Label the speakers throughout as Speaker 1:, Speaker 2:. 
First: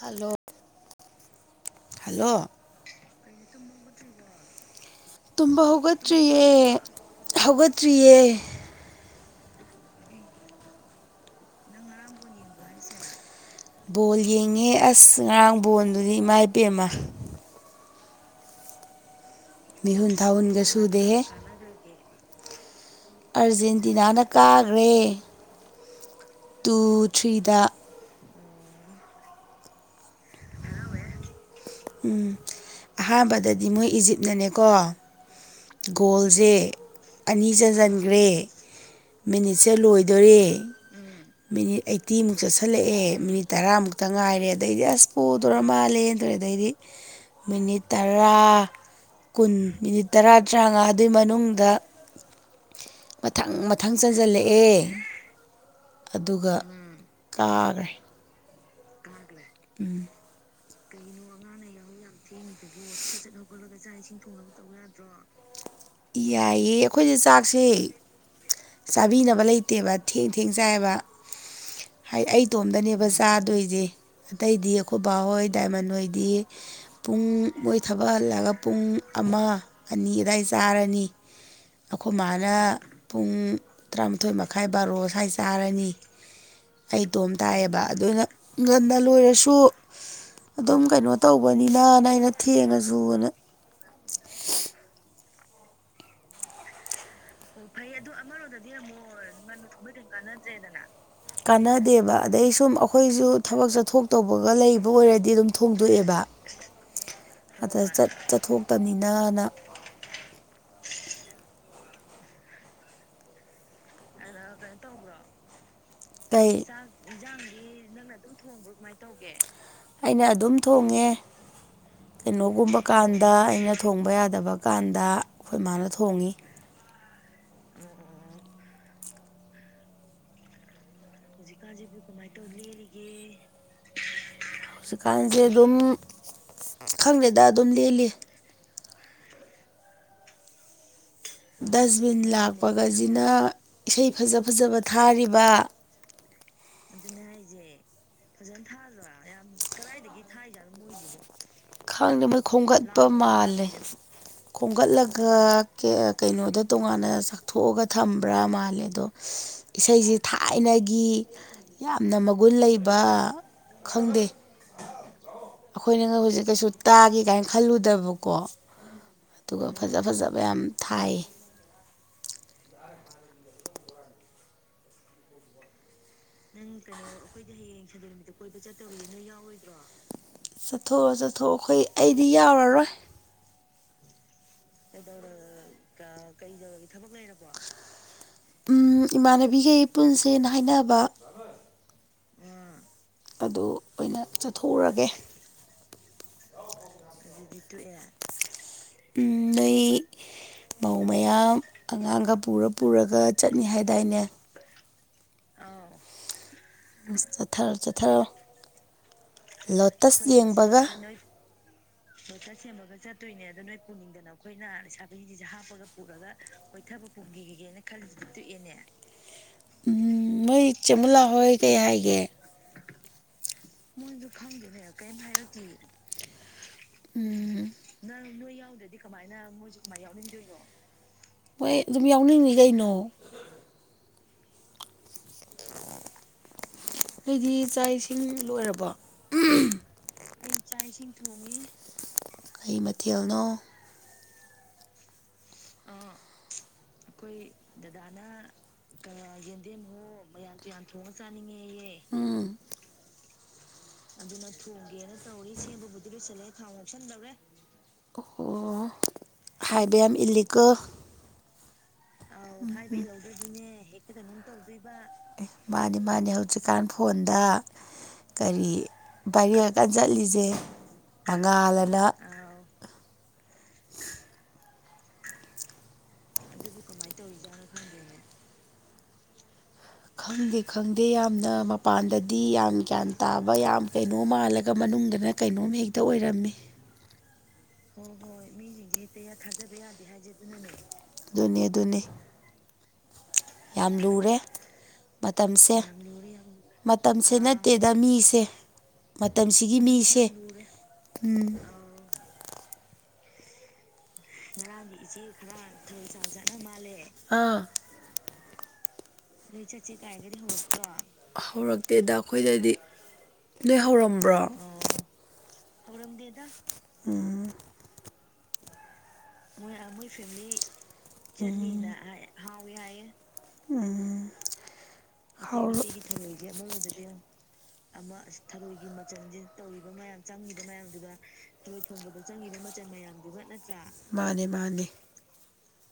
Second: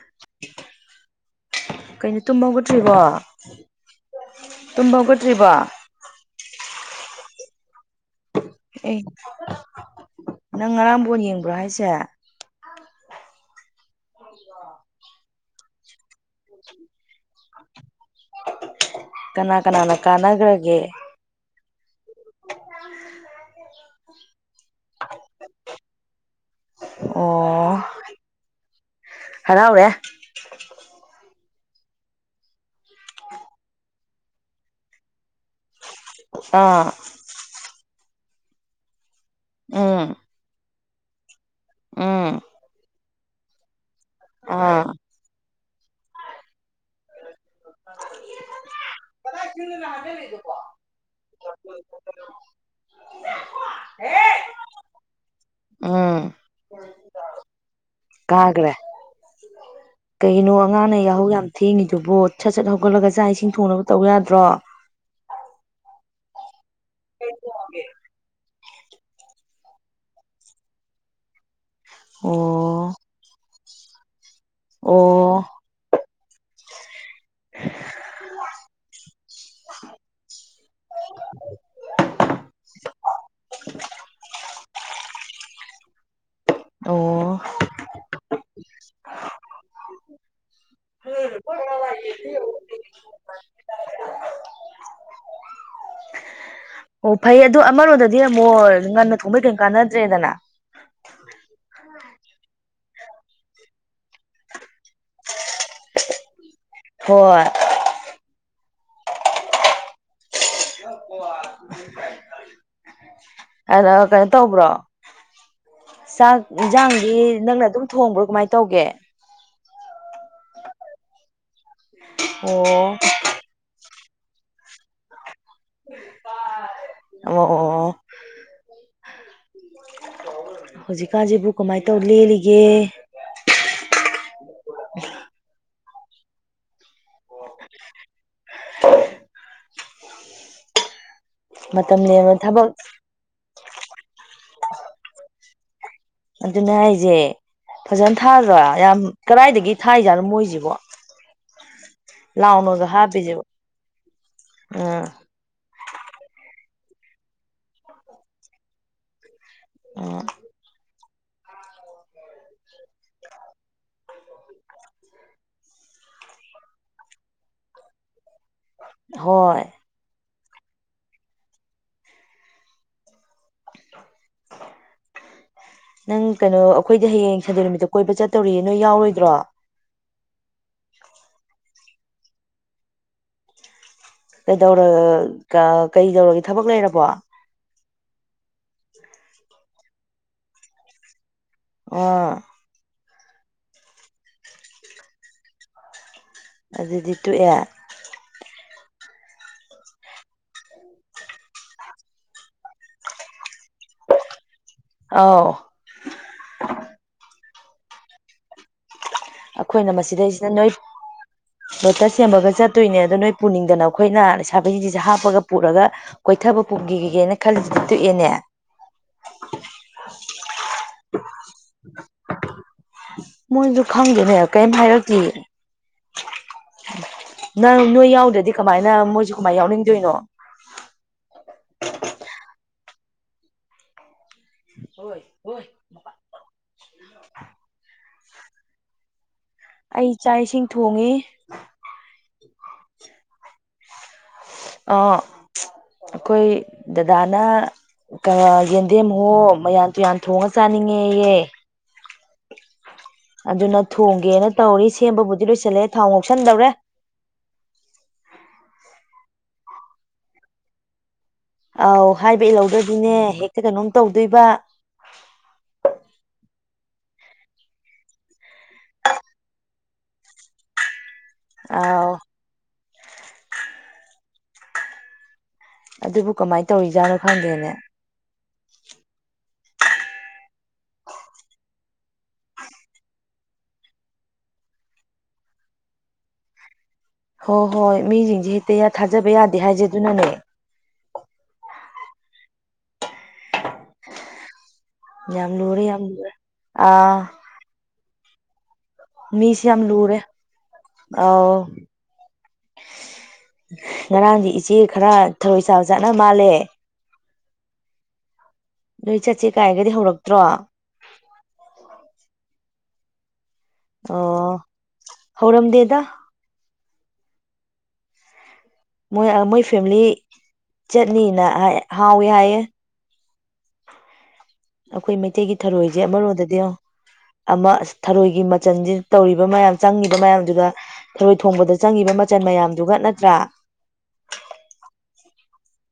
Speaker 1: Hello
Speaker 2: ꯀꯩꯅꯩꯅ
Speaker 1: hello
Speaker 2: ꯇꯨꯃ ꯭ ꯋꯥꯣ ꯇ
Speaker 1: ꯇꯨꯝꯕ ꯍꯧꯒꯠꯇ꯭ꯔꯤꯌꯦ ꯍꯧꯒꯠꯇ꯭ꯔꯤꯌꯦ
Speaker 2: ꯑꯦ ꯅꯪ ꯉꯔꯥꯝꯕꯣꯟ ꯌꯦꯡꯕ꯭ꯔꯣ ꯍꯥꯏꯁꯦ
Speaker 1: ꯕꯣꯜ ꯌꯦꯡꯉꯦ ꯑꯁ ꯉꯔꯥꯡ ꯕꯣꯜꯗꯨꯗꯤ ꯏꯃꯥ ꯏꯄꯦꯟ ꯑꯃ
Speaker 2: ꯀꯅꯥ ꯀꯅꯥꯅ
Speaker 1: ꯃꯤꯍꯨꯟ ꯊꯥꯍꯨꯟꯒ
Speaker 2: ꯀꯥꯟꯅꯈ꯭ꯔꯒꯦ
Speaker 1: ꯁꯨꯗꯦꯍꯦ ꯑꯥꯔꯖꯦꯟꯇꯤꯅꯥꯅ ꯀꯥꯈ꯭ꯔꯦ ꯇꯨ ꯊ꯭ꯔꯤꯗ
Speaker 2: ꯑꯣ ꯍꯔ ꯍꯧꯦ
Speaker 1: ꯑꯍꯥꯟꯕꯗꯗꯤ ꯃꯣꯏ ꯏꯖꯤꯞꯅꯅꯦꯀꯣ ꯒꯣꯜꯁꯦ
Speaker 2: ꯑꯥ
Speaker 1: ꯑꯅꯤ ꯆꯟꯁꯤꯟꯈ꯭ꯔꯦ ꯃꯤꯅꯤꯠꯁꯦ
Speaker 2: ꯎꯝ
Speaker 1: ꯂꯣꯏꯗꯣꯔꯦ ꯃꯤꯅꯤꯠ
Speaker 2: ꯎꯝ
Speaker 1: ꯑꯩꯠꯇꯤꯃꯨꯛ ꯆꯠꯁꯤꯜꯂꯛꯑꯦ ꯃꯤꯅꯤꯠ ꯇꯔꯥꯃꯨꯛꯇ ꯉꯥꯏꯔꯦ ꯑꯗꯩꯗꯤ
Speaker 2: ꯑꯥ
Speaker 1: ꯑꯁ ꯄꯨꯗꯔ ꯃꯥꯜꯂꯦ ꯇꯔꯦ ꯑꯗꯩꯗꯤ ꯃꯤꯅꯤꯠ ꯇꯔꯥ ꯀꯨꯟ ꯃꯤꯅꯤꯠ ꯇꯔꯥ ꯇꯔꯥꯉꯥ ꯑꯗꯨꯏ ꯃꯅꯨꯡꯗ ꯃꯊꯪ ꯃꯊꯪ ꯆꯟꯁꯤꯜꯂꯛꯑꯦ
Speaker 2: ꯎꯝ
Speaker 1: ꯑꯗꯨꯒ ꯀꯥꯈ꯭ꯔꯦ
Speaker 2: ꯀꯥꯒ꯭ꯔꯦ
Speaker 1: ꯎꯝ
Speaker 2: ꯀꯩꯒꯤꯅꯣ ꯑꯉꯥꯡꯅ ꯌꯥꯍꯧ ꯌꯥꯝ ꯊꯦꯡꯉꯤꯗꯨꯕꯣ ꯁꯠ ꯁꯠ ꯍꯧꯒꯠꯂꯒ ꯆꯥꯛ ꯏꯁꯤꯡ ꯊꯣꯡꯅꯕ ꯇꯧ ꯌꯥꯗ꯭ꯔꯣ
Speaker 1: ꯌꯥꯏꯌꯦꯦ ꯑꯩꯈꯣꯏꯁꯦ ꯆꯥꯛꯁꯦ ꯆꯥꯕꯤꯅꯕ ꯂꯩꯇꯦꯕ ꯊꯦꯡ ꯊꯦꯡ ꯆꯥꯏꯑꯕ
Speaker 2: ꯑꯣ
Speaker 1: ꯑꯩ ꯏꯇꯣꯝꯗꯅꯦꯕ ꯆꯥꯗꯣꯏꯁꯦ ꯑꯇꯩꯗꯤ ꯑꯩꯈꯣꯏꯕꯥ
Speaker 2: ꯑꯣ
Speaker 1: ꯍꯣꯏ ꯗꯥꯏꯃꯟ ꯑꯣꯏꯣꯏꯗꯤ ꯄꯨꯡ ꯃꯣꯏ ꯊꯕꯛꯍꯜꯂꯒ ꯄꯨꯡ ꯑꯃ ꯑꯅꯤ ꯑꯗꯨꯋꯥꯏ ꯆꯥꯔꯅꯤ ꯑꯩꯈꯣꯏ ꯃꯥꯅ ꯄꯨꯡ ꯇꯔꯥꯃꯥꯊꯣꯏ ꯃꯈꯥꯏ ꯕꯥꯔꯣ ꯁ꯭ꯋꯥꯏ ꯆꯥꯔꯅꯤ
Speaker 2: ꯑꯣ
Speaker 1: ꯑꯩꯇꯣꯝ ꯇꯥꯏꯌꯦꯕ ꯑꯗꯨꯅ ꯉꯟꯅ ꯂꯣꯏꯔꯁꯨ ꯑꯗꯨꯝ ꯀꯩꯅꯣ ꯇꯧꯕꯅꯤꯅꯅ ꯑꯩꯅ ꯊꯦꯡꯉꯁꯨꯅ
Speaker 2: ꯑꯣ ꯐꯩ ꯑꯗꯨꯗꯣ ꯑꯃꯔꯣꯝꯗꯗꯤ ꯑꯃꯨꯛꯣ ꯉꯟꯅ ꯊꯣꯡꯕꯩ ꯀꯩ ꯀꯥꯟꯅꯗ꯭ꯔꯦꯗꯅ
Speaker 1: ꯆꯩꯗꯅ ꯀꯥꯟꯅꯗꯦꯕ ꯑꯗꯩ ꯁꯨꯝ ꯑꯩꯈꯣꯏꯁꯨ ꯊꯕꯛ ꯆꯠꯊꯣꯛ ꯇꯧꯕꯒ ꯂꯩꯕ ꯑꯣꯏꯔꯗꯤ ꯑꯗꯨꯝ ꯊꯣꯡꯗꯣꯛꯑꯦꯕ
Speaker 2: ꯍꯣꯏ
Speaker 1: ꯑꯗ ꯆꯠꯊꯣꯛꯇꯕꯅꯤꯅꯅ
Speaker 2: [inaudible] ꯑꯅ ꯀꯩꯅꯣ ꯇꯧꯕ꯭ꯔꯣ ꯆꯥꯛ
Speaker 1: ꯀꯩ
Speaker 2: ꯌꯦꯟꯁꯥꯡꯗꯤ ꯅꯪꯅ ꯑꯗꯨꯝ ꯊꯣꯡꯕ꯭ꯔꯣ ꯀꯃꯥꯏꯅ ꯇꯧꯒꯦ
Speaker 1: ꯑꯩꯅ ꯑꯗꯨꯝ ꯊꯣꯡꯉꯦ ꯀꯩꯅꯣꯒꯨꯝꯕ
Speaker 2: ꯑꯣ
Speaker 1: ꯀꯥꯟ ꯗ ꯑꯩꯅ ꯊꯣꯡꯕ ꯌꯥꯗꯕ ꯀꯥꯟꯗ ꯑꯩꯈꯣꯏ ꯃꯥꯅ ꯊꯣꯡꯉꯤ
Speaker 2: ꯑꯣ ꯑꯣ ꯑꯣ ꯍꯧꯖꯤꯛꯀꯥꯟꯁꯤꯕꯨ ꯀꯃꯥꯏꯅ ꯇꯧ ꯂꯦꯜꯂꯤꯒꯦ
Speaker 1: ꯍꯧꯖꯤꯛꯀꯥꯟꯁꯦ ꯑꯗꯨꯝ ꯈꯪꯗꯦꯗ ꯑꯗꯨꯝ ꯂꯦꯜꯂꯤ
Speaker 2: ꯃꯇꯝ
Speaker 1: ꯗꯁꯕꯤꯟ
Speaker 2: ꯂꯦꯟꯕ ꯊꯕꯛ
Speaker 1: ꯂꯥꯛꯄꯒꯁꯤꯅ ꯏꯁꯩ ꯐꯖ ꯐꯖꯕ ꯊꯥꯔꯤꯕ
Speaker 2: ꯑꯗꯨꯅ ꯍꯥꯏꯁꯦ ꯐꯖꯅ ꯊꯥꯗ꯭ꯔꯥ ꯌꯥꯝ ꯀꯗꯥꯥꯏꯗꯒꯤ ꯊꯥꯏꯖꯥꯠꯔꯝ ꯃꯣꯣꯏꯁꯤꯕꯣ
Speaker 1: ꯈꯥꯡꯪꯅꯤꯡꯕ ꯈꯣꯝꯒꯠꯄ
Speaker 2: ꯍꯥꯞꯄꯤꯁꯤꯕꯣ
Speaker 1: ꯃꯥꯜꯂꯦ
Speaker 2: ꯎꯝ
Speaker 1: ꯈꯣꯝꯒꯠꯂꯒ ꯀꯩꯅꯣꯗ ꯇꯣꯉꯥꯟꯅ ꯆꯥꯛꯊꯣꯛꯑꯒ ꯊꯝꯕ꯭ꯔꯥ ꯃꯥꯜꯂꯦ ꯑꯗꯣ ꯏꯁꯩꯁꯤ
Speaker 2: ꯎꯝ
Speaker 1: ꯊꯥꯏꯅꯒꯤ ꯌꯥꯝꯅ ꯃꯒꯨꯟ ꯂꯩꯕ ꯈꯪꯗꯦ ꯑꯩꯈꯣꯏꯅ ꯍꯧꯖꯤꯛ ꯀꯩꯁꯨ ꯇꯥꯒꯦ ꯀꯥꯏꯅ ꯈꯜꯂꯨꯗꯕꯀꯣ
Speaker 2: ꯍꯣꯏ
Speaker 1: ꯑꯗꯨꯒ ꯐꯖ ꯐꯖꯕ ꯌꯥꯝ ꯊꯥꯏ
Speaker 2: [inaudible] ꯅꯪ ꯀꯩꯅꯣ ꯑꯩꯈꯣꯏꯗꯤ ꯍꯌꯦꯡ ꯁꯟꯗꯦ ꯅꯨꯃꯤꯠꯇ ꯀꯣꯏꯕ ꯆꯠꯇꯧꯔꯤꯌꯦ ꯅꯣꯏ ꯌꯥꯎꯔꯣꯏꯗ꯭ꯔꯣ
Speaker 1: ꯆꯠꯊꯣꯛꯑꯣ ꯆꯠꯊꯣꯛꯑꯣ ꯑꯩꯈꯣꯏ ꯑꯩꯗꯤ ꯌꯥꯎꯔꯔꯣꯏ
Speaker 2: ꯀꯩꯗꯔ ꯀꯩꯗꯧꯔꯒꯦ ꯊꯕꯛ ꯂꯩꯔꯕꯣ
Speaker 1: ꯎꯝ ꯏꯃꯥꯟꯅꯕꯤꯈꯩ ꯄꯨꯟꯁꯦꯅ ꯍꯥꯏꯅꯕ
Speaker 2: ꯑꯣ
Speaker 1: ꯑꯗꯨ ꯑꯣꯏꯅ ꯆꯠꯊꯣꯛꯎꯔꯒꯦ
Speaker 2: ꯑꯗꯨꯗꯤ ꯇꯣꯛꯑꯦ
Speaker 1: ꯅ ꯃꯧ ꯃꯌꯥꯝ ꯑꯉꯥꯡꯒ ꯄꯨꯔ ꯄꯨꯔꯒ ꯆꯠꯅꯤ ꯍꯥꯏꯗꯥꯏꯅꯦ
Speaker 2: ꯑꯥꯎ
Speaker 1: ꯑ ꯆꯠꯊꯔꯣ ꯆꯠꯊꯔꯣ
Speaker 2: ꯑꯩꯈꯣꯏꯅ
Speaker 1: ꯂꯣꯇꯁ
Speaker 2: ꯃꯁꯤꯗꯩꯁꯤꯗ ꯅꯣꯏ
Speaker 1: ꯌꯦꯡꯕꯒ
Speaker 2: ꯂꯣꯇ ꯁꯦꯝꯃꯒ ꯆꯠꯇꯣꯏꯅꯦ ꯑꯗꯣ ꯅꯣꯏ ꯄꯨꯅꯤꯡꯗꯅ ꯑꯩꯈꯣꯏꯅ ꯂꯩꯁꯥ ꯐꯁꯤꯡꯁꯤꯁꯦ ꯍꯥꯞꯄꯒ ꯄꯨꯔꯒ
Speaker 1: ꯑꯗꯨꯒ ꯀꯣꯏꯊꯕ ꯐꯨꯝꯈꯤꯈꯤꯒꯦꯅ ꯈꯜꯂꯤꯁꯤꯗꯤ ꯇꯣꯛꯑꯦꯅꯦ ꯎꯝ ꯃꯣꯏ ꯆꯦꯃꯨꯂꯥ ꯍꯣꯏ ꯀꯩ ꯍꯥꯏꯒꯦ
Speaker 2: ꯃꯣꯏꯁꯨ ꯈꯪꯗꯦꯅꯦꯕ ꯀꯔꯤꯝ ꯍꯥꯏꯔꯗꯤ
Speaker 1: ꯎꯝ ꯅꯪ ꯅꯣꯏ ꯌꯥꯎꯗ꯭ꯔꯗꯤ ꯀꯃꯥꯏꯅ ꯃꯣꯏꯁꯨ ꯀꯃꯥꯏ ꯌꯥꯎꯅꯤꯡꯗꯣꯏꯅꯣ ꯍꯣꯏ ꯑꯗꯨꯝ ꯌꯥꯎꯅꯤꯡꯉꯤ ꯀꯩꯅꯣ
Speaker 2: ꯍꯣꯏ ꯍꯣꯏ꯫
Speaker 1: ꯅꯣꯏꯗꯤ ꯆꯥꯛ ꯏꯁꯤꯡ ꯂꯣꯏꯔꯕ꯫
Speaker 2: ꯑꯩ ꯆꯥꯛ ꯏꯁꯤꯡ ꯊꯣꯡꯉꯤ꯫
Speaker 1: ꯀꯩ ꯃꯊꯦꯜꯅꯣ꯫
Speaker 2: ꯑ꯫
Speaker 1: ꯑ꯫
Speaker 2: ꯑꯩꯈꯣꯏ ꯗꯗꯥꯅ ꯀꯌ ꯌꯦꯟꯗꯦꯝ ꯋꯣ ꯃꯌꯥꯟ ꯇꯨꯌꯥꯟ꯫ ꯊꯣꯡꯉ ꯆꯥꯅꯤꯡꯉꯦꯌꯦ꯫
Speaker 1: ꯎꯝ
Speaker 2: ꯑꯗꯨꯅ ꯊꯣꯡꯒꯦꯅ ꯇꯧꯔꯤ ꯁꯦꯝꯕꯕꯨꯗꯤ ꯂꯣꯏꯁꯤꯜꯂꯦ ꯊꯥꯎ ꯉꯧꯁꯟꯗꯧꯔꯦ
Speaker 1: ꯑꯣ ꯍꯥꯏꯕ ꯌꯥꯝ ꯏꯂꯤꯒꯜ
Speaker 2: ꯑꯥꯎ ꯍꯥꯏꯕ ꯏꯜꯍꯧꯗꯗꯤꯅꯦ ꯍꯦꯛꯇ ꯀꯩꯅꯣꯝ ꯇꯧꯗꯣꯏꯕ
Speaker 1: ꯃꯥꯅꯤ ꯃꯥꯅꯤ ꯍꯧꯖꯤꯛꯀꯥꯟ ꯐꯣꯟꯗ ꯀꯔꯤ ꯄꯥꯏꯔꯦꯡꯑꯀꯥꯟ ꯆꯠꯂꯤꯁꯦ ꯃꯉꯥꯜ ꯑꯅ
Speaker 2: ꯑꯥꯎ ꯑꯗꯨꯕꯨ ꯀꯃꯥꯏꯅ ꯇꯧꯔꯤꯖꯥꯠꯅꯣ ꯈꯪꯗꯦꯅꯦ
Speaker 1: ꯈꯪꯗꯦ ꯈꯪꯗꯦ ꯌꯥꯝꯅ ꯃꯄꯥꯟꯗꯗꯤ ꯌꯥꯝ ꯒ꯭ꯌꯥꯟ ꯇꯥꯕ ꯌꯥꯝ ꯀꯩꯅꯣ ꯃꯥꯜꯂꯒ ꯃꯅꯨꯡꯗꯅ ꯀꯩꯅꯣꯝ ꯍꯦꯛꯇ ꯑꯣꯏꯔꯝꯃꯤ
Speaker 2: ꯍꯣꯏ ꯍꯣꯏ ꯃꯤꯁꯤꯡꯁꯦ ꯍꯦꯛꯇ ꯊꯥꯖꯕ ꯌꯥꯗꯦ ꯍꯥꯏꯖꯩ ꯑꯗꯨꯅꯅꯦ꯫
Speaker 1: ꯑꯗꯨꯅꯦ ꯑꯗꯨꯅꯦ꯫ ꯌꯥꯝ ꯂꯨꯔꯦ
Speaker 2: ꯌꯥꯝ
Speaker 1: ꯃꯇꯝꯁꯦ
Speaker 2: ꯂꯨꯔꯦ ꯌꯥꯝ ꯂꯨꯔꯦ ꯑꯥ
Speaker 1: ꯃꯇꯝꯁꯤꯅ꯫ ꯇꯦꯗ ꯃꯤꯁꯦ
Speaker 2: ꯃꯤꯁꯦ
Speaker 1: ꯃꯇꯝꯁꯤꯒꯤ
Speaker 2: ꯌꯥꯝ ꯂꯨꯔꯦ
Speaker 1: ꯃꯤꯁꯦ ꯎꯝ꯫
Speaker 2: ꯑꯧ
Speaker 1: ꯉꯔꯥꯡꯗꯤ ꯏꯆꯦ ꯈꯔ ꯊꯨꯝꯆꯥꯕ ꯆꯠꯅ ꯃꯥꯜꯂꯦ ꯑ꯫
Speaker 2: ꯅꯣꯏ ꯆꯠꯁꯦ ꯀꯥꯏꯒꯗꯤ ꯍꯧꯔꯛꯇ꯭ꯔꯣ꯫
Speaker 1: ꯍꯧꯔꯛꯇꯦꯗ ꯑꯩꯈꯣꯏꯗꯗꯤ꯫ ꯅꯣꯏ ꯍꯧꯔꯝꯕ꯭ꯔꯣ ꯑ
Speaker 2: ꯑꯣ
Speaker 1: ꯍꯧꯔꯝꯗꯦꯗ ꯎꯝ꯫
Speaker 2: ꯃꯣꯏ ꯃꯣꯏ ꯐꯦꯃꯤꯂꯤ ꯆꯠꯅꯤꯅ ꯍꯥꯏ ꯍꯥꯎꯋꯦ ꯍꯥꯏꯌꯦ꯫
Speaker 1: ꯎꯝ꯫
Speaker 2: ꯑꯩꯈꯣꯏ ꯃꯩꯇꯩꯒꯤ
Speaker 1: ꯍꯥꯎꯔ
Speaker 2: ꯊꯔꯣꯏꯖꯦ ꯑꯃꯔꯣꯝꯗꯗꯤ ꯌꯦꯡꯉꯣ꯫ ꯑꯃ ꯑ ꯊꯔꯣꯏꯒꯤ ꯃꯆꯜꯁꯤ ꯇꯧꯔꯤꯕ ꯃꯌꯥꯝ ꯆꯪꯉꯤꯕ ꯃꯌꯥꯝꯗꯨꯒ ꯊꯔꯣꯏ ꯊꯣꯡꯕꯗ꯫
Speaker 1: ꯊꯣꯡꯕꯗ ꯆꯪꯉꯤꯕ ꯃꯆꯜ ꯃꯌꯥꯝꯗꯨꯒ ꯅꯠꯇ꯭ꯔꯥ ꯃꯥꯅꯤ ꯃꯥꯅꯤ꯫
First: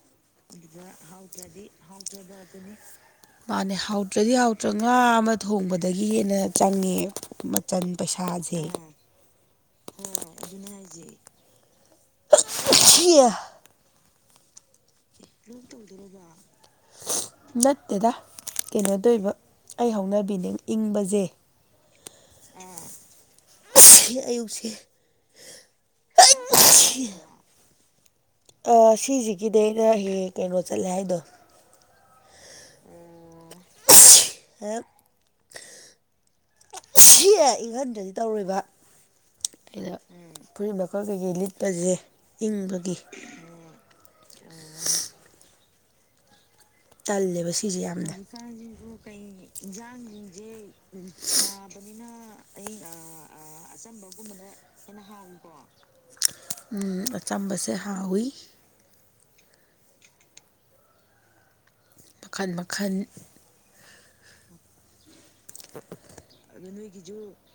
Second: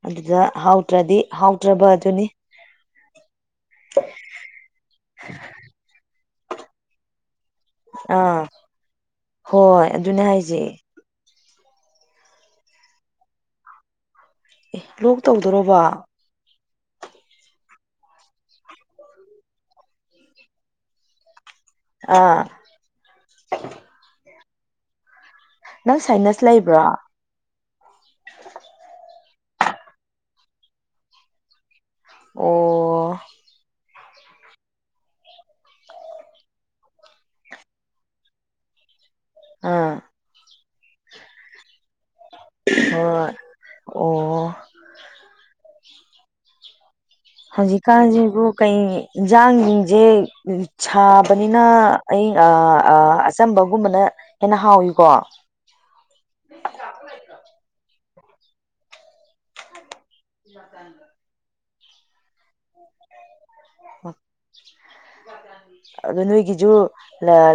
Speaker 2: ꯑꯗꯨꯗ ꯍꯥꯎꯗꯇ꯭ꯔꯗꯤ ꯍꯥꯎꯇ꯭ꯔꯕꯗꯨꯅꯤ꯫
Speaker 1: 'unintelligible' ꯃꯥꯅꯦ ꯍꯥꯎꯇ꯭ꯔꯗꯤ ꯍꯥꯎꯇ꯭ꯔ ꯉꯥ ꯑꯃ ꯊꯣꯡꯕꯗꯒꯤ ꯍꯦꯟꯅ ꯆꯪꯉꯦ꯫ ꯆꯟ
Speaker 2: ꯑꯥ
Speaker 1: ꯄꯩꯁꯥꯁꯦ꯫
Speaker 2: ꯍꯣꯏ ꯑꯗꯨꯅꯦ ꯍꯥꯏꯁꯦ꯫
Speaker 1: ꯖꯤ꯫ ꯁꯤ꯫
Speaker 2: ꯑꯦ ꯂꯣꯛ ꯇꯧꯗꯣꯔꯕꯣ꯫
Speaker 1: ꯅꯠꯇꯦꯗ ꯀꯩꯅꯣ ꯇꯧꯏꯕ꯫ ꯑꯩ ꯍꯧꯅꯕꯤꯅꯦ ꯏꯪꯕꯖꯦ꯫
Speaker 2: ꯑꯥ꯫
Speaker 1: ꯁꯤ ꯑꯌꯨꯛꯁꯦ꯫
Speaker 2: ꯅꯪ ꯁꯥꯏꯅꯁ ꯂꯩꯕ꯭ꯔꯣ꯫
Speaker 1: 'unintelligible' ꯑ ꯁꯤꯁꯤꯒꯤꯗꯤ ꯑꯩꯅ ꯍꯦꯛ ꯍꯦꯛ ꯀꯩꯅꯣ ꯆꯠꯂꯦ ꯍꯥꯏꯗꯣ꯫
Speaker 2: ꯑꯣ꯫
Speaker 1: ꯑꯦꯛ꯫ ꯁꯤ ꯏꯪꯍꯟꯗ꯭ꯔꯗꯤ ꯇꯧꯔꯣꯏꯕ ꯑꯩꯅ
Speaker 2: ꯑꯥ
Speaker 1: ꯎꯝ꯫ ꯐꯨꯔꯤꯠ ꯃꯀꯛ ꯀꯩꯀꯩ ꯂꯤꯠꯄꯁꯦ꯫ ꯏꯪꯕꯒꯤ
Speaker 2: ꯍꯣꯏ ꯑꯣ꯫
Speaker 1: ꯇꯜꯂꯦꯕ ꯁꯤꯁꯦ ꯌꯥꯝꯅ
Speaker 2: ꯍꯧꯖꯤꯛꯀꯥꯟꯁꯤꯕꯨ ꯀꯩ ꯏꯟꯁꯥꯡꯁꯤꯡꯁꯦ ꯁꯥꯕꯅꯤꯅ ꯑꯩ ꯑꯆꯝꯕꯒꯨꯝꯕꯅ ꯍꯦꯟꯅ ꯍꯥꯎꯋꯀꯣ
Speaker 1: ꯑꯆꯝꯕꯁꯦ ꯍꯥꯎꯋꯏ
Speaker 2: [inaudible]
Speaker 1: ꯃꯈꯟ ꯃꯈꯜ
Speaker 2: ꯎꯝ ꯑꯗꯣ ꯅꯣꯏꯒꯤꯖ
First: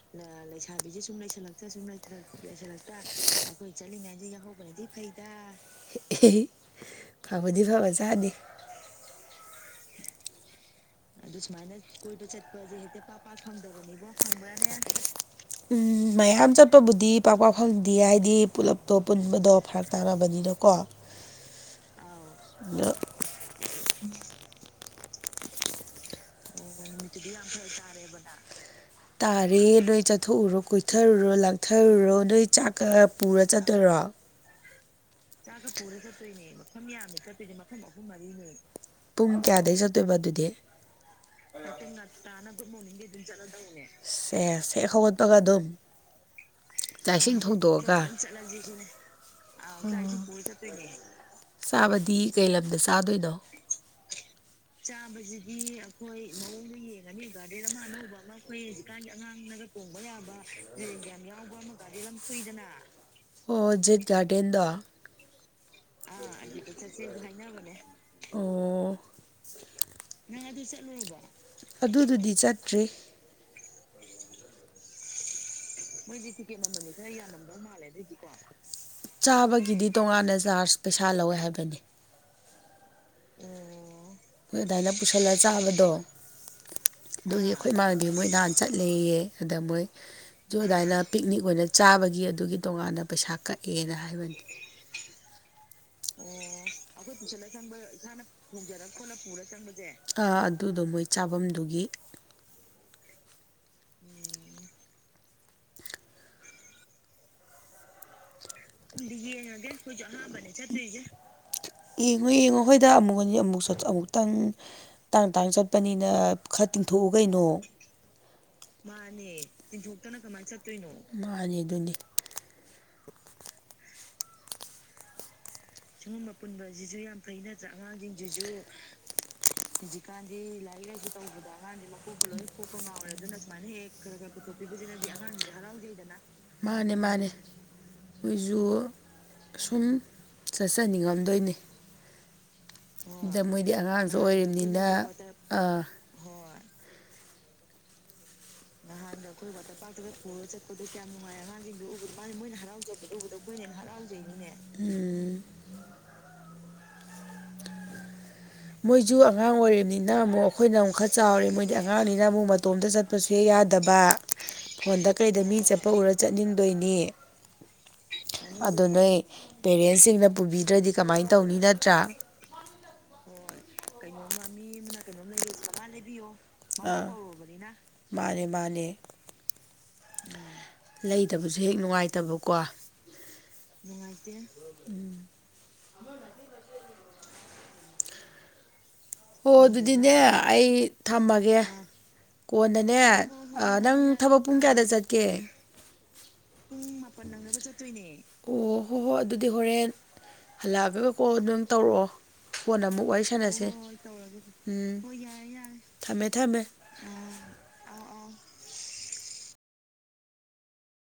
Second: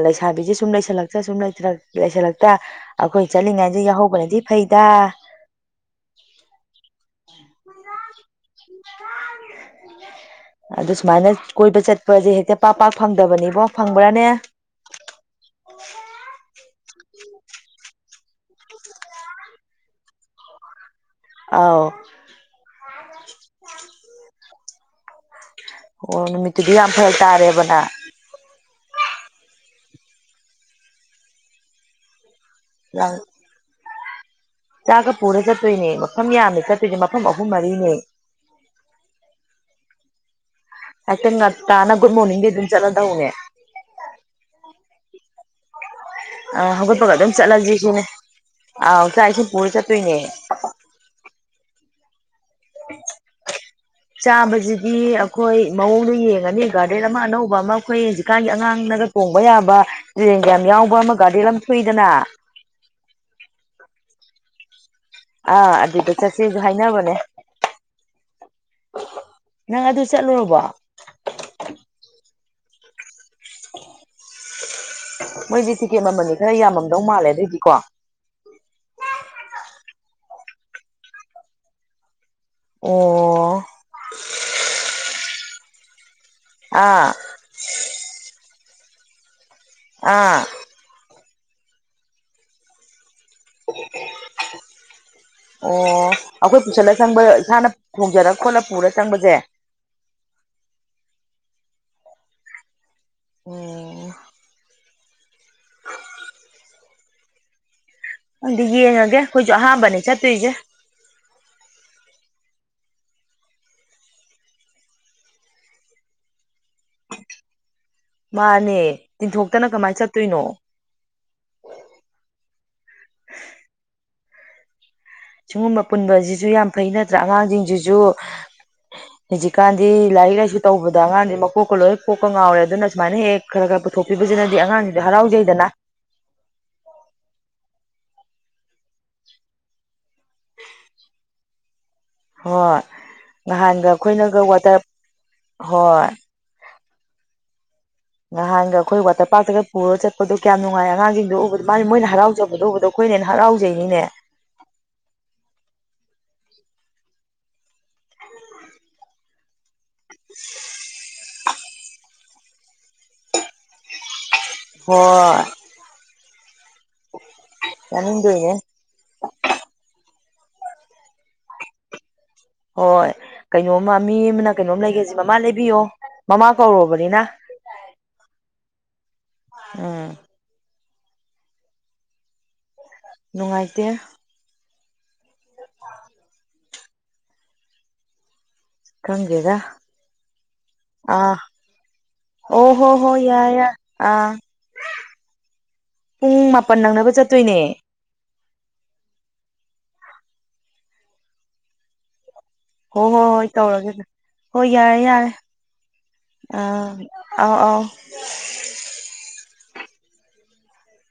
Speaker 2: ꯂꯩꯁꯥꯕꯤꯁꯦ ꯁꯨꯝ ꯂꯩꯁꯜꯂꯛꯇ ꯁꯨꯝ ꯂꯩꯜꯂ
Speaker 1: ꯂꯩꯁꯤꯜꯂꯛꯇ ꯑꯩꯈꯣꯏ ꯆꯠꯂꯤꯉꯥꯏꯁ ꯌꯥꯎꯍꯧꯕ꯭ꯔꯗꯤ ꯐꯩꯗ ꯐꯕꯗꯤ ꯐꯕ ꯆꯥꯅꯤꯦ
Speaker 2: ꯑꯗꯨ ꯁꯃꯥꯏꯅ꯫
Speaker 1: ꯑꯗꯨ ꯁꯨꯃꯥꯏꯅ ꯀꯣꯏꯕ ꯆꯠꯄꯁꯦ ꯍꯦꯛꯇ ꯄꯥꯛ ꯄꯥꯛ ꯐꯪꯗꯕꯅꯤꯕꯣ ꯐꯪꯕ꯭ꯔꯥꯅꯦ꯫ ꯎꯝ ꯃꯌꯥꯝ ꯆꯠꯄꯕꯨꯗꯤ ꯄꯥꯛ ꯄꯥꯛ ꯐꯪꯗꯦ ꯍꯥꯏꯗꯤ ꯄꯨꯂꯞꯇꯣ ꯄꯨꯟꯕꯗꯣ꯫ ꯐꯔꯛ ꯇꯥꯅꯕꯗꯨꯗꯀꯣ꯫
Speaker 2: ꯑꯥꯎ꯫ ꯑꯣ ꯅꯨꯃꯤꯠꯇꯨꯗꯤ ꯌꯥꯝ ꯐꯔꯛ ꯇꯥꯔꯦꯕ ꯅꯪ꯫
Speaker 1: ꯂꯩꯕꯨꯅ꯫ ꯇꯥꯔꯦ ꯅꯣꯏ ꯆꯠꯊꯣꯛꯎꯔꯣ ꯀꯣꯏꯊꯔꯨꯔꯣ ꯂꯥꯡꯊꯔꯨꯔꯣ ꯅꯣꯏ ꯆꯥꯛꯀ ꯄꯨꯔ꯫ ꯆꯠꯇꯨꯔꯣ꯫
Speaker 2: ꯆꯥꯒ
Speaker 1: ꯆꯥꯛꯒ ꯄꯨꯔ ꯆꯠꯇꯣꯏꯅꯦ ꯃꯐꯝ ꯌꯥꯝꯅꯤ
Speaker 2: ꯑꯍꯨꯝ
Speaker 1: ꯆꯠꯇꯣꯏꯅꯦ ꯃꯐꯝ
Speaker 2: ꯃꯔꯤꯅꯦ
Speaker 1: ꯑꯍꯨꯝ ꯃꯔꯤꯅꯦ ꯄꯨꯡ ꯀꯌꯥꯗꯩ ꯆꯠꯇꯣꯏꯕ ꯑꯗꯨꯗꯤ
Speaker 2: ꯑꯦ ꯇꯪ ꯉ ꯇ ꯅꯒꯨꯗ ꯃꯣꯔꯅꯤꯡꯦ ꯑꯗꯨꯅ ꯆꯠꯗꯅꯦ
Speaker 1: ꯁꯦ ꯁꯦ ꯍꯧꯒꯠ ꯇꯒ ꯑꯗꯨꯝ
Speaker 2: ꯑ ꯍꯧꯒꯠꯄꯒ
Speaker 1: ꯆꯥꯛ
Speaker 2: ꯑꯗꯨꯝ
Speaker 1: ꯏꯁꯤꯡ
Speaker 2: ꯆꯠꯂꯁꯤ
Speaker 1: ꯊꯣꯡꯗꯣꯛꯑꯒ
Speaker 2: ꯁꯤꯅꯦ ꯑ ꯆꯥꯛꯁꯤ
Speaker 1: ꯆꯥꯕꯗꯤ ꯀꯩ ꯂꯝꯗ ꯆꯥꯗꯣꯏꯅꯣ
Speaker 2: ꯆꯥꯕꯁꯤꯗꯤ ꯑꯩꯈꯣꯏ ꯃꯑꯣꯡꯗ ꯌꯦꯡꯉꯅꯤ ꯒꯥꯔꯗꯦꯟ ꯑꯃ ꯑꯅꯧꯕ ꯑꯃ ꯑꯩꯈꯣꯏ
Speaker 1: ꯑꯃ
Speaker 2: ꯍꯧꯖꯤꯛꯀꯥꯟꯒꯤ
Speaker 1: ꯑꯩꯈꯨꯏ
Speaker 2: ꯑꯉꯥꯡꯅꯒ
Speaker 1: ꯍꯧꯖꯤꯛꯀꯥꯟꯒꯤ
Speaker 2: ꯇꯣꯡꯕ
Speaker 1: ꯑꯉꯥꯡꯅꯒ
Speaker 2: ꯌꯥꯕ
Speaker 1: ꯇꯣꯡꯕ ꯌꯥꯕ
Speaker 2: ꯇꯨꯔꯦꯟꯒ ꯌꯥꯝ ꯌꯥꯎꯕ
Speaker 1: ꯁꯦꯟ
Speaker 2: ꯑꯃ
Speaker 1: ꯌꯥꯝ
Speaker 2: ꯒꯥꯔꯗꯦꯟ
Speaker 1: ꯌꯥꯎꯕ
Speaker 2: ꯑꯃ
Speaker 1: ꯑꯃꯒꯗꯤ
Speaker 2: ꯊꯣꯛꯏꯗꯅ
Speaker 1: ꯂꯝ ꯁꯨꯏꯗꯅ ꯑꯣ ꯖꯤꯠ ꯒꯥꯔꯗꯦꯟꯗꯣ
Speaker 2: ꯑꯥ ꯑꯗꯨꯗ ꯆꯠꯁꯦꯁꯨ ꯍꯥꯏꯅꯕꯅꯦ
Speaker 1: ꯑꯣ
Speaker 2: ꯅꯪ ꯑꯗꯨ ꯆꯠꯂꯨꯔꯕꯣ
Speaker 1: ꯑꯗꯨꯗꯨꯗꯤ ꯆꯠꯇ꯭ꯔꯤ
Speaker 2: ꯃꯣꯏꯗꯤ ꯇꯤꯛꯀꯦꯠ ꯃꯃꯜꯅꯤ ꯈꯔ ꯌꯥꯝꯃꯝꯗꯧ ꯃꯥꯜꯂꯦ ꯑꯗꯨꯑꯣꯏꯗꯤꯀꯣ
Speaker 1: ꯂꯩꯗꯤ ꯀ ꯆꯥꯕꯒꯤꯗꯤ ꯇꯣꯉꯥꯟꯅ ꯆꯥꯔꯖ ꯄꯩꯁꯥ ꯂꯧꯋꯦ ꯍꯥꯏꯕꯅꯤ
Speaker 2: ꯑꯣ
Speaker 1: ꯑꯣ ꯑꯗꯨꯃꯥꯏꯅ ꯄꯨꯁꯜꯂ ꯆꯥꯕꯗꯣ
Speaker 2: ꯑꯥ
Speaker 1: ꯑꯗꯨꯒꯤ ꯑꯩꯈꯣꯏ ꯏꯃꯥꯡꯗꯤ ꯃꯣꯏ ꯅꯍꯥꯟ ꯆꯠꯂꯦꯌꯦ ꯑꯗ ꯃꯣꯏ
Speaker 2: ꯑꯥ
Speaker 1: ꯑꯗꯨꯃꯥꯏꯅ ꯄꯤꯛꯅꯤꯛ ꯑꯣꯏꯅ ꯆꯥꯕꯒꯤ ꯑꯗꯨꯒꯤ ꯇꯣꯉꯥꯟꯅ ꯄꯩꯁꯥ ꯀꯛꯑꯦꯅ ꯍꯥꯏꯕꯅꯤ
Speaker 2: ꯑꯣ ꯑꯩꯈꯣꯏ ꯄꯨꯁꯜꯂ ꯆꯪꯕ ꯏꯁꯥꯅ ꯈꯣꯡꯖꯔ ꯈꯣꯠꯂ ꯄꯨꯔ ꯆꯪꯕꯁꯦ
Speaker 1: ꯆꯪꯕꯁꯦ ꯑꯗꯨꯗꯣ ꯃꯣꯏ ꯆꯥꯐꯝꯗꯨꯒꯤ
Speaker 2: ꯑꯣ [inaudible] ꯑꯗꯨ ꯌꯦꯡꯉꯒꯦ ꯑꯩꯈꯣꯏꯁꯨ ꯑꯍꯥꯥꯟꯕꯅꯦ ꯆꯠꯇꯣꯏꯁꯦ
Speaker 1: [inaudible] ꯌꯦꯡꯉꯨ ꯌꯦꯡꯉꯣ ꯍꯣꯏꯗ ꯑꯃꯨꯛ ꯍ ꯑꯃꯨꯛꯁꯨ ꯑꯃꯨꯛꯇꯪ ꯇꯥꯡ ꯇꯥꯡ ꯆꯠꯄꯅꯤꯅ ꯈꯔ ꯇꯤꯡꯊꯣꯛꯎ ꯀꯩꯅꯣ
Speaker 2: ꯃꯥꯅꯦ ꯇꯤꯟꯊꯣꯛꯇꯅ ꯀꯃꯥꯏꯅ ꯆꯠꯇꯣꯏꯅꯣ
Speaker 1: ꯃꯥꯅꯦ ꯑꯗꯨꯅꯦ
Speaker 2: ꯁꯤꯒꯨꯝꯕ ꯄꯨꯟꯕꯁꯤꯁꯨ ꯌꯥꯝ ꯐꯩ ꯅꯠꯇ꯭ꯔꯥ ꯑꯉꯥꯡꯁꯤꯡꯁꯤꯁꯨ ꯍꯧꯖꯤ ꯀꯥꯟꯗꯤ ꯂꯥꯏꯔꯤꯛ ꯂꯥꯏꯁꯨ ꯇꯗ ꯑꯀꯥꯟꯗꯤ ꯃꯀꯣꯛꯀ ꯂꯣꯏꯅ ꯀꯣꯛꯀ ꯉꯥꯎꯔꯦ ꯑꯗꯨꯅ ꯁꯨꯃꯥꯏꯅ ꯍꯦꯛ ꯈꯔ ꯈꯔ
Speaker 1: ꯈꯔ ꯈꯔ
Speaker 2: ꯄꯨꯊꯣꯛꯄꯤꯕꯁꯤꯅꯗꯤ ꯑꯉꯥꯡꯁꯤꯡꯗ
Speaker 1: ꯄꯨꯊꯣꯛꯄꯤꯁꯤꯅꯗꯤ ꯑꯉꯥꯡꯁ
Speaker 2: ꯍꯔꯥꯎꯖꯩꯗꯅ
Speaker 1: ꯍꯔꯥꯎꯗꯩꯗꯅ ꯃꯥꯅꯦ ꯃꯥꯅꯦ ꯃꯣꯏꯁꯨ ꯁꯨꯝ ꯆꯠꯆꯅꯤꯡꯉꯝꯗꯣꯏꯅꯦ
Speaker 2: ꯍꯣꯏ
Speaker 1: ꯑꯗ ꯃꯣꯏꯗꯤ
Speaker 2: ꯅꯍꯥꯟꯒ
Speaker 1: ꯑꯉꯥꯡꯁꯨ
Speaker 2: ꯑꯩꯈꯣꯏꯅꯒ ꯋꯥꯇꯔ
Speaker 1: ꯑꯣꯏꯝꯅꯤꯅ
Speaker 2: ꯍꯣꯏ ꯅꯍꯥꯟꯒ ꯑꯩꯈꯣꯏ ꯋꯥꯇꯔ ꯄꯥꯔꯛꯇꯒ ꯄꯨꯔꯒ ꯆꯠꯄꯗꯣ ꯀꯌꯥꯝ ꯅꯨꯡꯉꯥꯏ ꯑꯉꯥꯡꯁꯤꯡꯗꯣ ꯎꯕꯗꯨ ꯃꯥꯒꯤ ꯃꯣꯏꯅ ꯍꯔꯥꯎꯖꯕ
Speaker 1: ꯩꯅ ꯍꯔꯥꯎꯖꯕꯗꯨ ꯎꯧꯕꯗꯣ ꯑꯩꯈꯣꯏꯅ ꯌꯥꯝ ꯍꯔꯥꯎꯖꯩꯅꯤꯅꯦ ꯎꯝ ꯃꯣꯏꯁꯨ ꯑꯉꯥꯡ ꯑꯣꯏꯝꯅꯤꯅ ꯑꯃꯨꯛ ꯑꯩꯈꯣꯏꯅ ꯑꯃꯨꯛ ꯈꯔ ꯆꯥꯎꯔꯦ ꯃꯣꯏ ꯍꯥꯏꯗꯤ ꯑꯉꯥꯡꯅꯤꯅ ꯑꯃꯨꯛ ꯃꯇꯣꯝꯇ ꯆꯠꯄꯁꯨ ꯍꯦ ꯌꯥꯗꯕ ꯐꯣꯟꯗ ꯀꯩꯗ
Speaker 2: ꯍꯣꯏ
Speaker 1: ꯃꯤ ꯆꯠꯄ ꯎꯔ ꯆꯠꯅꯤꯡꯗꯣꯏꯅꯤ
Speaker 2: ꯆꯥꯅꯤꯡꯗꯣꯏꯅꯦ
Speaker 1: ꯑꯗꯨꯗ ꯅꯣꯏ ꯄꯦꯔꯦꯟꯁꯁꯤꯡꯅ ꯄꯨꯕꯤꯗ꯭ꯔꯗꯤ ꯀꯃꯥꯏꯅ ꯇꯧꯅꯤ ꯅꯠꯇ꯭ꯔꯥ
Speaker 2: ꯍꯣꯏ ꯀꯩꯅꯣꯝꯃ ꯃꯤ ꯑꯃꯅ ꯀꯩꯅꯣꯝ ꯂꯩꯒꯦꯁꯦ ꯃꯃꯥ ꯂꯩꯕꯤꯌꯣ ꯃꯃꯥ
Speaker 1: ꯑꯥ
Speaker 2: ꯀꯧꯔꯨꯕꯅꯤꯅ
Speaker 1: ꯃꯥꯅꯦ ꯃꯥꯅꯦ
Speaker 2: ꯎꯝ
Speaker 1: ꯂꯩꯇꯕꯁꯨ ꯍꯦꯛ
Speaker 2: ꯅꯨꯡꯉꯥꯏꯇꯦ
Speaker 1: ꯅꯨꯡꯉꯥꯏꯇꯕꯀꯣꯅꯨꯡꯉꯥꯏꯇꯦ ꯎꯝ ꯍꯣ
Speaker 2: ꯈꯪꯗꯦꯗ
Speaker 1: ꯑꯗꯨꯗꯤꯅꯦ ꯑꯩ
Speaker 2: ꯑꯥ
Speaker 1: ꯊꯝꯃꯒꯦ
Speaker 2: ꯑꯣ ꯍꯣ
Speaker 1: ꯀꯣꯟꯅꯅꯦ
Speaker 2: ꯍꯣꯏ ꯌꯥꯔꯦ ꯌꯥꯔꯦ
Speaker 1: ꯅꯪ
Speaker 2: ꯑꯥ
Speaker 1: ꯊꯕꯛ ꯄꯨꯡ ꯀꯌꯥꯗ ꯆꯠꯀꯦ
Speaker 2: ꯄꯨꯡ ꯃꯥꯄꯟ ꯅꯪꯅꯕ ꯆꯠꯇꯣꯏꯅꯦ
Speaker 1: ꯇꯅꯦ ꯑꯣ ꯍꯣꯏ ꯍꯣꯏ ꯑꯗꯨꯗꯤ ꯍꯣꯔꯦꯟ ꯍꯜꯂꯛꯑꯒ ꯀꯣꯜ ꯑꯗꯨꯝ ꯇꯧꯔꯛꯑꯣ ꯀꯣꯟꯅ
Speaker 2: ꯍꯣ
Speaker 1: ꯑꯃꯨꯛ
Speaker 2: ꯍꯣ
Speaker 1: ꯋꯥꯔꯤ
Speaker 2: ꯍꯣꯏ
Speaker 1: ꯁꯥꯟꯅꯁꯤ
Speaker 2: ꯇꯧꯔꯒꯦ ꯍꯣꯏ ꯌꯥꯔꯦ
Speaker 1: ꯎꯝ
Speaker 2: ꯌꯥꯔꯦ
Speaker 1: ꯊꯝꯃꯦ ꯊꯝꯃꯦ
Speaker 2: ꯑꯥ ꯑꯥꯎ ꯑꯥꯎ